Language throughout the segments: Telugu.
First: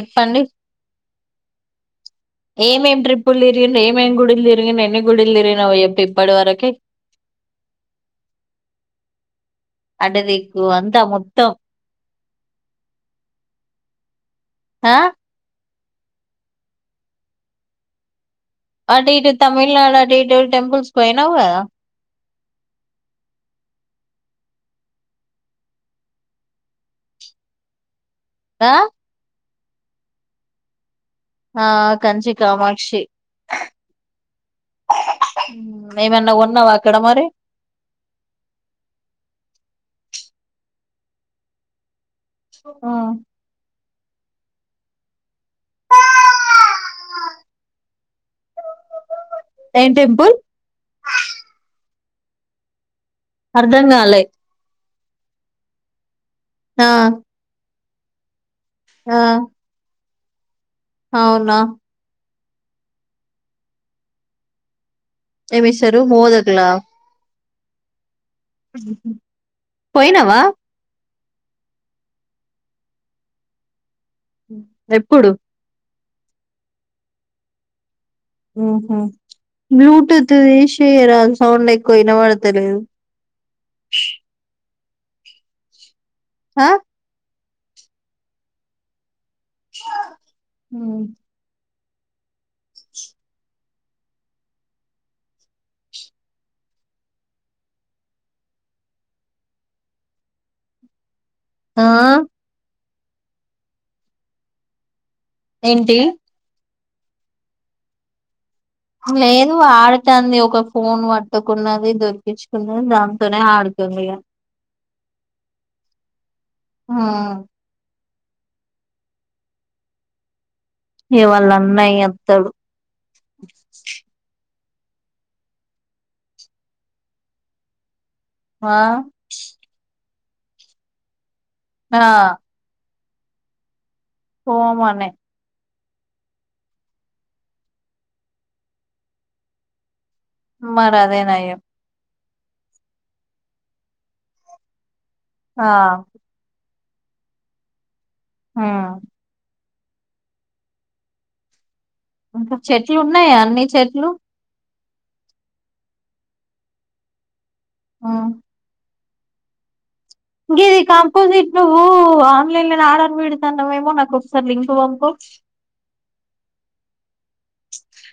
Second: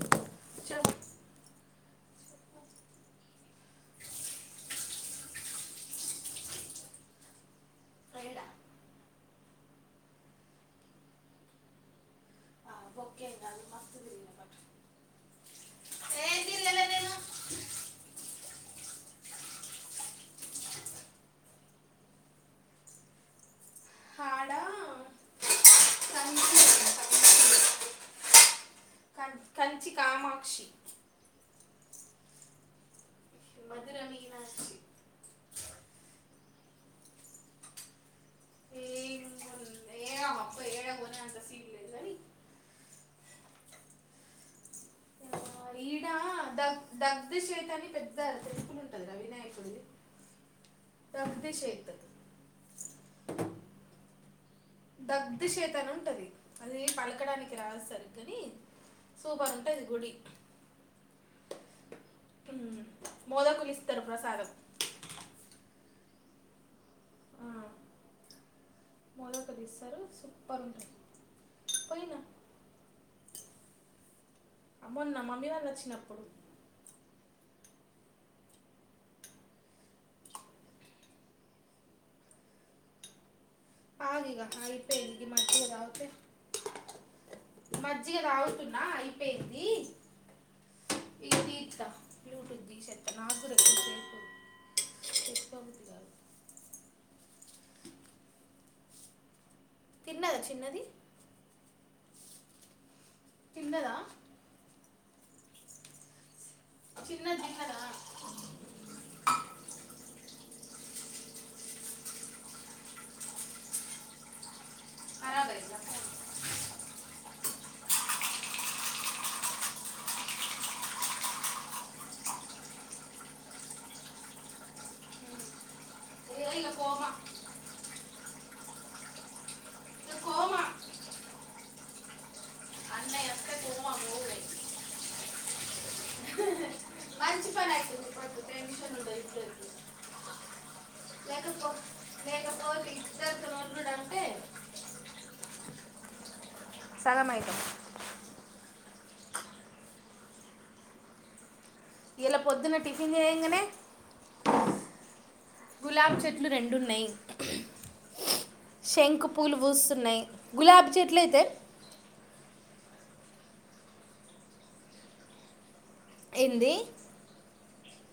ఏప్పండి ఏమేం ట్రిప్పులు తిరిగిన ఏమేం గుడిలు తిరిగినొ, ఎన్ని గుడిలు తిరిగినవొ, ఇప్పటి వరకే అటుదిక్కు అంతా మొత్తం మ్ ఒకే అన్న మస్త్ తీరిగినక హా అటీటు తమిళనాడు అటీటు టెంపుల్స్ పోయనవుకద. ఆడ కంచి దా కం- కంచి కామాక్షి ఆ కంచి కామాక్షి మధుర మీనాక్షి ఉమ్ ఏమన్నా కొన్నావా అక్కడ మరి? ఏ- ఏ అప్ప ఏడ కొనే అంత సీన్ లేదు కానీ ఆ ఈడ డగ్ డగ్ధ చేతని పెద్ద టెంపులుంటది కదానే ఏం టెంపుల్? దగ్ధశ్వేత అర్ధం కాలే డగ్ధ చేతనుంటది అది ఆ పలకడానికి రాదు సరిగ్గని ఆ సూపర్ ఉంటది గుడి. అవునా ఉమ్ మోదకులిస్తరు ప్రసాదం. ఏమిస్తరు మోదకులా మొలకలిస్తరు పోయినావా సూప్పర్ ఉంటది పోయిన ఆహ్ మొన్న ఎప్పుడు మమ్మీ వాళ్ళు వచ్చినప్పుడు. ఉమ్మ్. బ్లూటూత్ తీషేయరాదు సౌండ్ ఎక్కువ ఇనవాడ్తా లేదు. ఆగిగా అది ఇపై ఈ మజ్జిగ తాగితే. ఆహ్. మజ్జిగా దాగుతున్న ఐప్. ఉమ్. యూట్యూబ్ తీసేస్తున్న [unintelligible] తిన్నదా చిన్నది. ఆహ్. తిన్నదా. ఏంది. చిన్నది తిన్నదా. లేదు ఆడతంది ఒక ఫోన్ పట్టుకున్నది దొరికించుకున్నది దాంతోనే ఆడు. తుంది ఇగ. కరాబ్ అయిందా ఫోను. ఆహ్. ఇగా వల్ల అన్నయ్య అత్తడు. ఇగ ఫోమా. ఆహ్. ఇక కోమా ఆహ్. అన్నయ్య వస్తే కోమా పోలే పోమనే. మంచి పని అవుతుంది ఇప్పుడు టెన్షన్ ఉండదు ఇప్పుడు మరి అదే నయం. లేకపో లేకపోతే ఇద్దరు నోట్లు అంటే ఆహ్. సగం అయిపోయినయ్. ఆహ్. ఇలా ఇంకా పొద్దున చెట్లు టిఫిన్ ఉన్నాయా చేయగానే అన్ని చెట్లు. గులాబ్ చెట్లు రెండున్నాయ్. అవును. శంక్ పూల్ పూస్ గిది కాంపోజిట్ నువ్వు ఆహ్. ఆన్లైన్ నేను ఆర్డర్ పెడుతాన్నావేమో నాకు ఒకసారి లింకు వంపు. ఏంది.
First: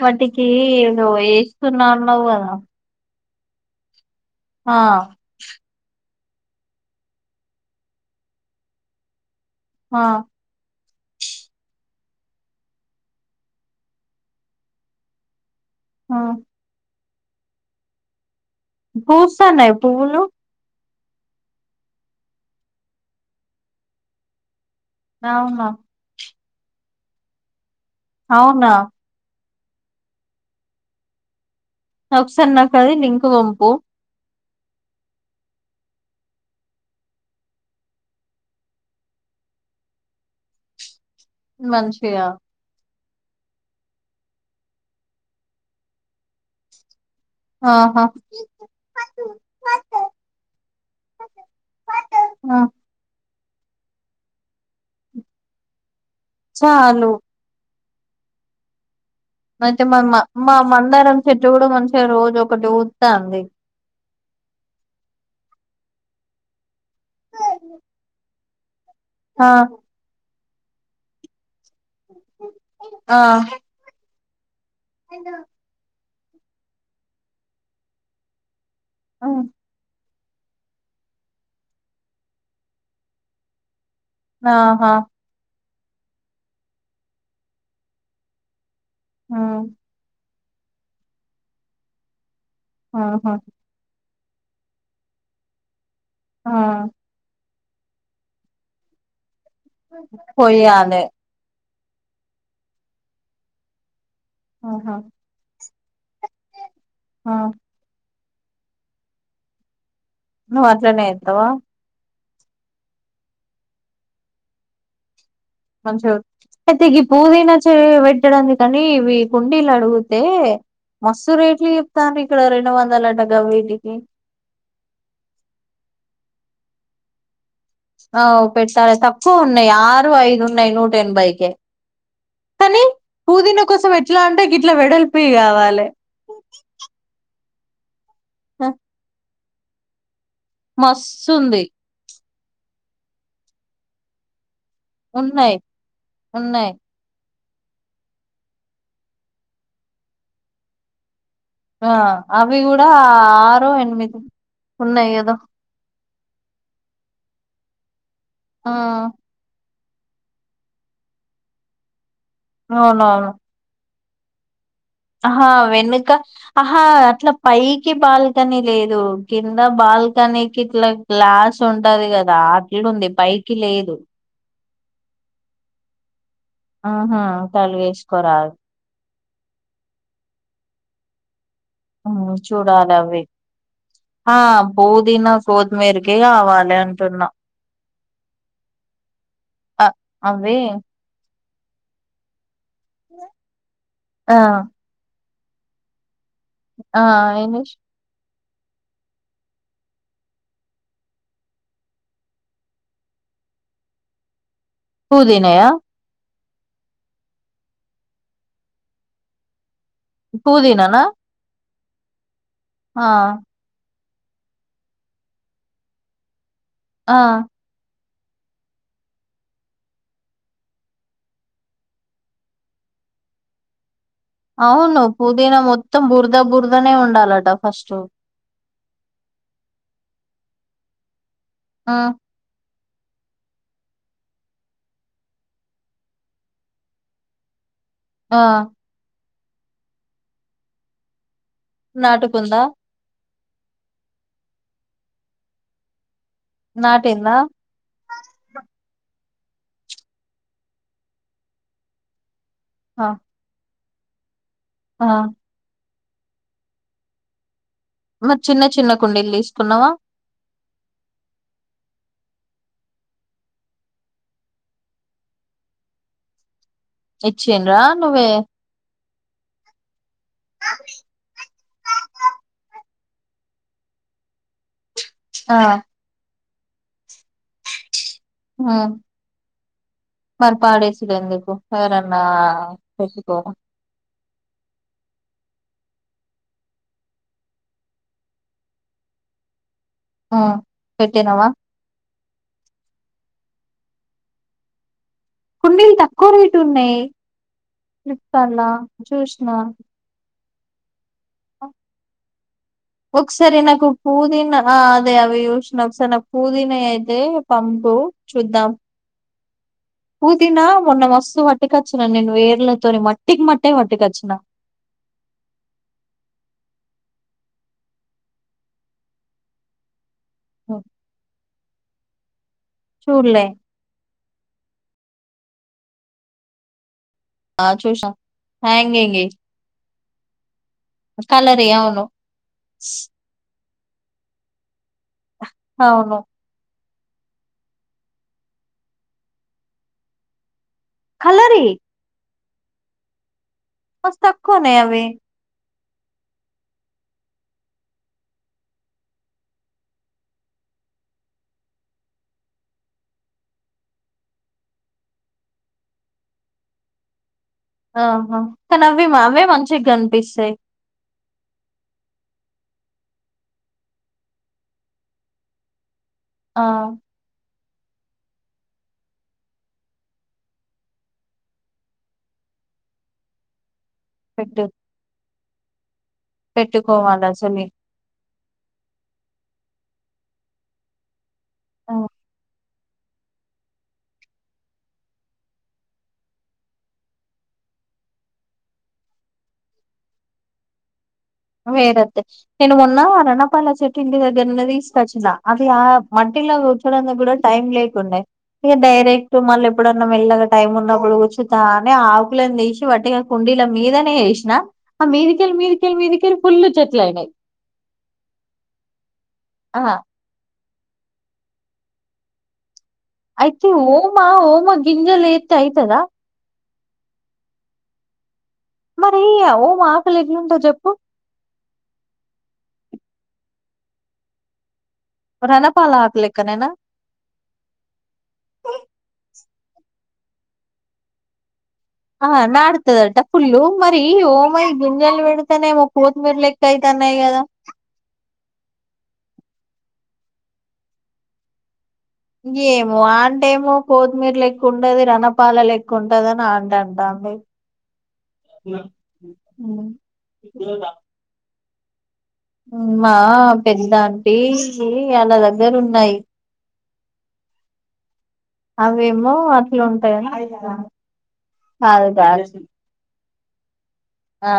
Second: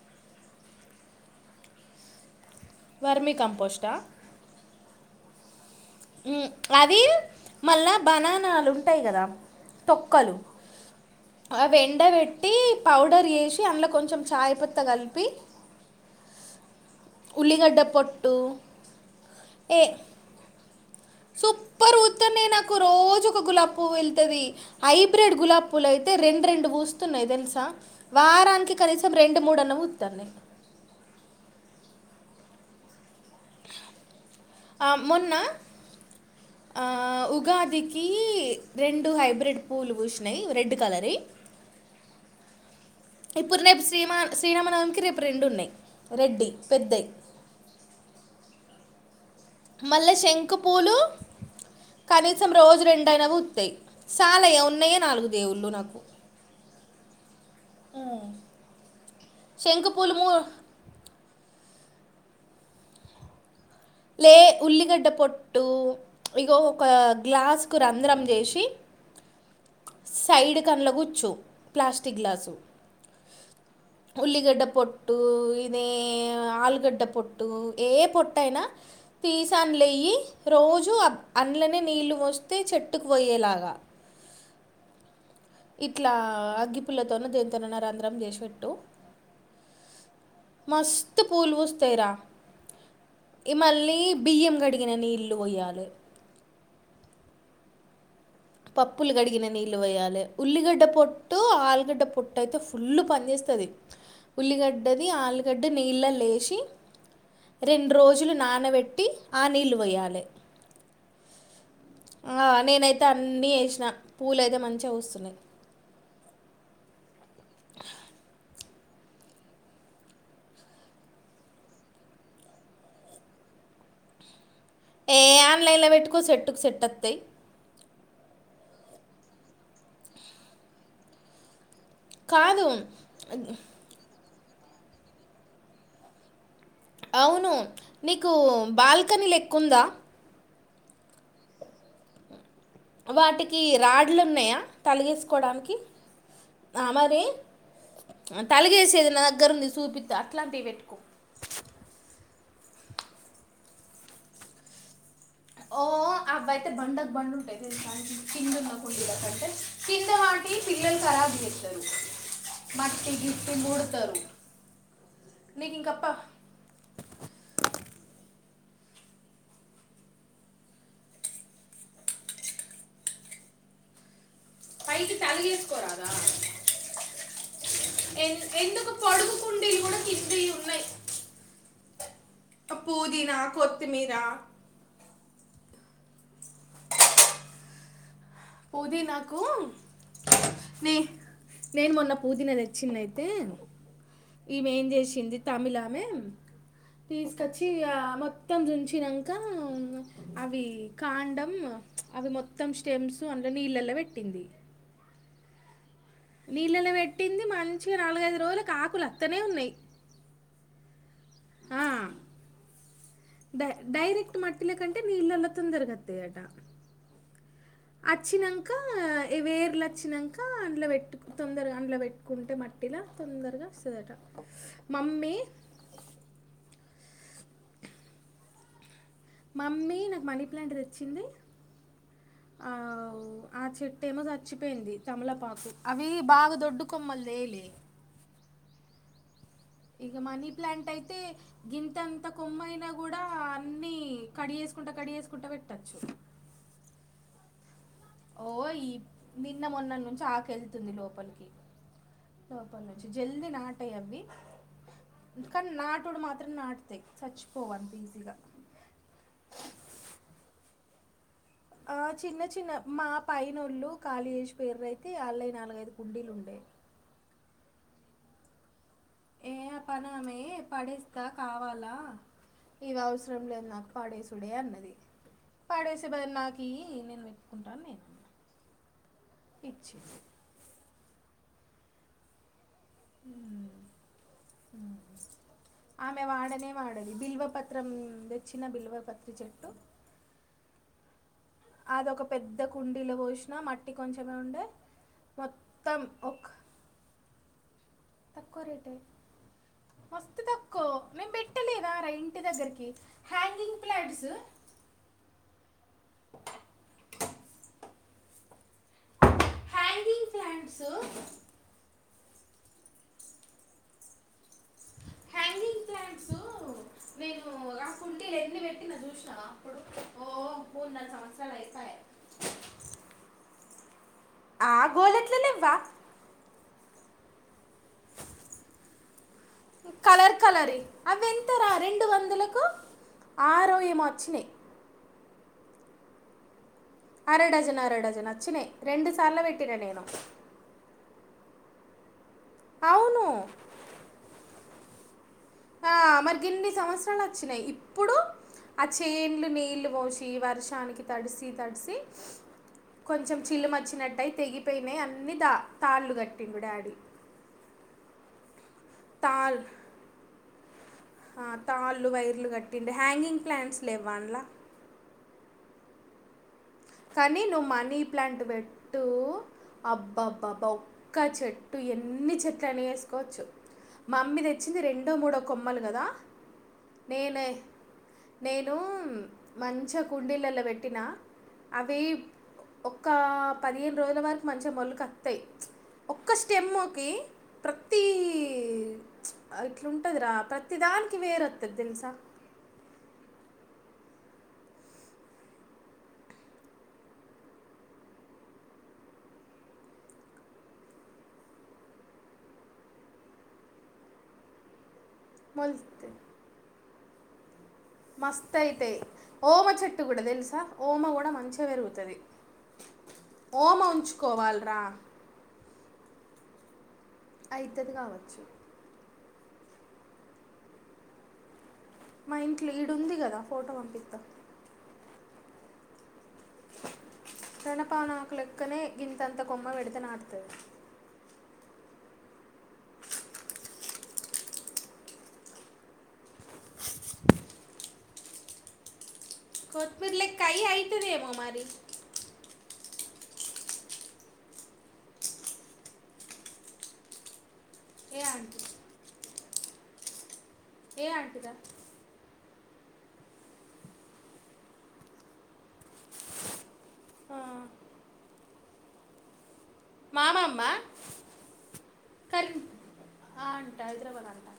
వాటికి ఏదో వేస్తున్నన్నావ్ గదా. వర్ని కంపోస్టా. ఆహ్. ఉమ్ అవి మళ్ళా బనానాలు ఉంటాయ్ గదా. ఆ తొక్కలు అవి ఎండ వేట్టి పౌడర్ జేసి అందులో కొంచెం చాయ్ పత్త కలిపి ఆ ఉల్లిగడ్డ పోట్టు పూస్తన్నాయ పువ్వులు సూప్పర్ పుతన్నాయి నాకు రోజు ఒక గులాబి పువ్వు వెళ్తది హైబ్రెడ్ అవునా గులాబ్ పూలు అయితే రెండు రెండు పూస్తున్నాయి తెలుసా అవునా వారానికి కనీసం రెండు. రెండు మూడన్నా పుత్తునై. ఒకసారి నాకు అది లింక్ పంపు. ఆహ్ మొన్న. ఆహ్ ఉగాదికి రెండు హైబ్రిడ్ పూలు పూసినాయి రెడ్ కలర్ వి. మంచిగ ఇప్పుడు రేప్ శ్రీమ శ్రీరామనవమికి రేపు రెండు ఉన్నాయ్ రెడ్డి పెద్దయ్ ఆహా మళ్ళ శంఖు పూలు కనీసం ఆ రోజు రెండన పు తయ్ సాలయ ఉన్నయే నాలుగు దేవుళ్ళు నాకు సాలు అయితే శంకు మా మ పూలు మూ మా మామందరం చెట్లు గుడ మంచిగ రోజు ఒకటి వుతాంది. లే ఉల్లిగడ్డ పొట్టూ ఇగో ఒక గ్లాస్కు రంధ్రం జెశ్ టి ఆ సైడ్ కన్ల కుచ్చు ప్లాస్టిక్ గ్లాసు ఆ ఉల్లిగడ్డ పొట్టూ ఇదీ ఆలుగడ్డ పొట్టూ ఏ పొట్టైన ఉమ్, తీస అన్లయి రోజూ అం అండ్లనే నీళ్లు వొస్తే చెట్టుకు వొయ్యేలాగ ఆహా ఇట్లా అగ్గిపుల్లతోనో దేన్తోనన్న రంధ్రం చేసి వెట్టు ఆ మస్త్ పూలు పూస్తయ్ రా ఆహా ఇ మళ్ళీ బియ్యం గడిగిన నీళ్ళు వొయ్యాలె ఆ పప్పులు గడిగిన నీళ్లు వొయాలె ఉల్లిగడ్డ పొయ్యాలే పొట్టు ఆ గడ్డ పొట్టైతే ఫుల్లు పని చేస్తది ఆహా ఉల్లిగడ్డది ఆల్గడ అంటే నీళ్ళల ఏశి ఆ రెండ్రోజులు నానవెట్టి ఆ నీల్లు వొయాలె. నువ్ అట్లనే ఏత్తవా? ఆ నేనైతే అన్నీ ఏశిన పూలయితే మంచిగ వుస్తునయ్. అయితే గి పూదిన చే వెట్టడానికని ఇవి కుండీల్ అడుగుతే మస్సు రేట్లు చెప్తాన్రు ఇక్కడ రెండు వందలంట గవీటికి ఏ ఆన్లైన్లో వెట్టుకో సెట్టుకు సెట్ ఒత్తయ్ ఆ పెట్టాలె తక్కువ ఉన్నయి ఆరు ఐదు ఉన్నయి నూట ఎనభైకె కాదు టె గిట్ల వెడల్పివి కావాలె ఔను నికు బాల్కని లెక్కుంద మస్తుంది. వాటికి రాడ్లున్నయ ఉన్నాయి తగిలిస్కోడానికి ఉన్నాయి ఆ మరి తలుగేసేది నా దగ్గరుంది సూపిత్త అట్లాంటివి వెట్టుకో ఆ అవి గుడ ఆరో ఎనిమిది ఉన్నయి గద ఓ అవ్వైతే బండక్ బండుంటయ్ తెల్సా ఆ కిందన్న కుండీల కంటే కింద వాటి పిల్లలు ఖరాబ్ జేత్తరు మట్టి అవునవును గిట్టి మూడ్ తా ఆహా వెనుక ఆహా అట్ల పైకి బాల్ తని లేదు కింద బాల్కనికిట్ల గ్లాస్ ఉంటది గదా అట్లుంది పై ఎకి లేదు పైకి తలగేసుకొరాద ఆహా ఎన్ కలిగేసుకోరాదు ఎందుకు పడుగుకుండీలు కూడ కింద ఉన్నయ్ ఆ చూడలవి కొత్తిమీర ఆ పూదినా, కోత్మీర్ కి కావాలె అంటున్న పుదిన అ అవే నేన్ మొన్న పూదిన తెచ్చింద్ అయితే ఆ ఈమె ఏం చేశింది. తమిలామె ఆ ఏంది తీసుకొచ్చి ఇగ ఆమె మొత్తం తుంచినంక అవి కాండం అవి మొత్తం స్టెమ్స్ అందు నీళ్ళల్ల పెట్టింది పూదినయా నీళ్ళలో పెట్టింది మంచిగా నాలుగైదు రోజులకు ఆకులు అత్తనే ఉన్నాయి పూదీననా ఆ, డై డైరెక్ట్ మట్టిల కంటే నీల్లల తొందరగా వత్తయట అ అచ్చినంక వేర్లు వచ్చినంక అందులో పెట్టుకు తొందరగా అందులో పెట్టుకుంటే మట్టి ఇలా తొందరగా వస్తదట అవును పుదీనా మొత్తం బుర్ద బుర్దానే ఉండాలట ఫస్టు మమ్మీ నాకు మనీ ప్లాంట్ తెచ్చింది ఆ ఆ, ఆ చెట్టు ఏమో చచ్చిపోయింది తమలపాకు అవి బాగా దొడ్డు కొమ్మలు లేలే ఆ ఇంగ మనీ ప్లాంట్ అయితే గింతంత నాటుకుందా కొమ్మ ఐనా కూడా ఆ అన్ని కడిగేసుకుంటా కడిగేసుకుంటా పెట్టచ్చు నాటిందా ఓ ఈ నిన్న మొన్న నుంచి ఆకెళ్తుంది లోపలికి లోపన్ వచ్చి ఆ జల్ది నాటయలి ఆ కాని నాట్ డు మాత్రం నాటుతై సచ్ మరి చిన్న చిన్న కుండీలు తీసుకున్నవా ఆ చిన్న చిన్న మా పైనోళ్ళు కాలిజేసిపోయిర్రు అయితే ఆళ్ళైయి నాలుగైదు కుండీలు ఉండే ఇచ్చిండ్రా నువ్వే పనామే పడేస్తా కావా ల ఇవి అవసరం లేదు నాకు పాడేసుడే అన్నది ఆ పడేసే బదులు నాకు ఇయ్యి నేను వెటుకుంటా అని నేను అన్న ఉ మరి పాడేేషిర్రు అని చెప్పు ఎవరన్నా పెట్టుకో ఉమ్ ఆమె వాడనే వాడది బిల్వ పత్రం తెచ్చిన బిల్వ పత్రి చెట్టు ఆ పెట్టినవా అది ఒక పెద్ద కుండీలో పోసినా మట్టి కొంచమే ఉండే కుండీలు మొత్తం తక్కువ ఒక రేటు ఉన్నయి ఇత్తాలా చూసిన అంత తక్కో మేం పెట్టలేదా రా ఇంటి దగ్గరికి ఒకసారి హ్యాంగింగ్ నాకు ప్లాంట్స్ పుదీనా ఆ అదే అవి చూసిన ఒకసారి నాకు పుదీనా అయితే పంపు హ్యాంగింగ్ పూదీనా ప్లాంట్స్ మొన్న మస్తు పట్టకచ్చిన నేను వేర్ల తోని మట్టికి మట్టే పట్కాచ్చిన హ్యాంగింగ్ ప్లాంట్స్ నేను మీరు రాకుంటే ఎన్ని పెట్టిన చూసినవ అప్పుడు ఓ మూడు నాలుగు సంవత్సరాలు అయిపోయాయి చూడ్లే ఆ గోదట్లే లేవ్వ ఆ చూసిన హంగింగ్యి కలర్ కలరివి అవి ఎంతరా రెండు అవును వందలకు ఆరొం ఎమో వచ్చినై అవును అర డజన్ అర డజన్ వచ్చినయి రెండు సార్లు పెట్టిన నేను కలరియి అవును మస్త్ తక్కువ ఉన్నయి అవి ఆ మరిగిన్ని సంవత్సరాలు వచ్చినాయి ఇప్పుడు ఆ చేన్లు నీళ్ళు పోషి వర్షానికి తడిసి తడిసి కొంచెం చిల్లు మచ్చినట్టయి తెగిపోయినాయి అన్ని దా తాళ్ళు గట్టిండు డాడి ఆహా కానీ అవి అవ్వే మంచిగా కనిపిస్తయ్ ఆ తాళ్ళు వైర్లు కట్టిండు హ్యాంగింగ్ ప్లాంట్స్లు లెవ్వాన్ల ఆ! కానీ నువ్వు మ మనీ ప్లాంట్ పెట్టు అబ్బబ్బా ఒక చెట్టు ఎన్ని చెట్లు అని వేసుకోవచ్చు మమ్మీ పెట్టు తెచ్చింది రెండో మూడో కొమ్మలు గదా పెట్టుకోవాలి నేనే అసలే. నేను మంచ కుండీలల్లా పెట్టినా ఆ! అవి ఒక్క పదిహేను రోజుల వరకు మంచిగా మొళకత్తయ్ ఒక్క స్టెమ్ కి ప్రతీ ఇట్లా ఉంటదిరా ప్రతి దాని వేరోత్తాయి నేను మొన్న రనపాలా చెట్ కింది దగ్గర నుండే తీసుకొచ్చినా అట్లా మట్టిలో కూర్చడంలో కూడా టైం లేకుండే ఇగ డైరెక్ట్ మళ్ళీ ఎప్పుడన్నా మెల్లగా టైమ్ ఉన్నప్పుడు కూర్చుతానే ఆకులను తీసి వట్టిగా కుండి ఇలా మీదనే ఎషినా మీదికెల్లి మీదికెల్లి మొలుస్తాయి మీది చెట్లయినయ్ మస్త్ అయితాయ్ ఓమ చెట్టు కూడా తెలుసా ఓమ కూడా మంచిగా పెరుగుతది అయితే ఓమా ఓమా గింజలేత్తే అయితదా అయితది గావచ్చు అయ్యా ఓమా ఆకులు ఏట్లుంటది చెప్పు మా ఇంట్ల ఈడుంది గదా ఫోటో పంపిత్త రనాపాలాకు లెక్ రణపానాకులెక్కనే గింత ఇంత కొమ్మ వేడుతే నాటుతది ఆ నాడుతదంటా ఫుల్లు మరి ఓమాయి గింజల్ వేడ్తెనేమో కోతిమీర లెక్క అయితాన్ న్నయ్ గదా కొత్మీర్ లెక్క అయి అయితదేమో మరి ఏమో అంటేమో కొత్మీర్ లెక్క ఉండది రణపాల లేక్క ఉంటది అని అంట్ టంటా ఏ ఆంటీ ఉమ్ ఏ అంటిదా మా పెద్ద ఆంటి ఆళ్ల దగ్గర ఉన్నాయ్ ఆ అవ్వేమో అట్ల ఉంటాయి మామమ్మ కరీ ఆ అంట హైదరాబాద్ అంట ఆ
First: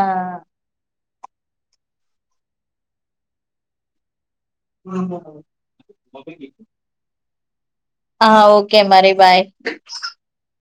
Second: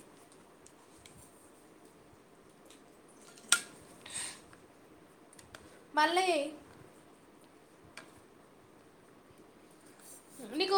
[unintelligible] మళ్లీ ఆ ఓకే మరి బాయ్ నీకు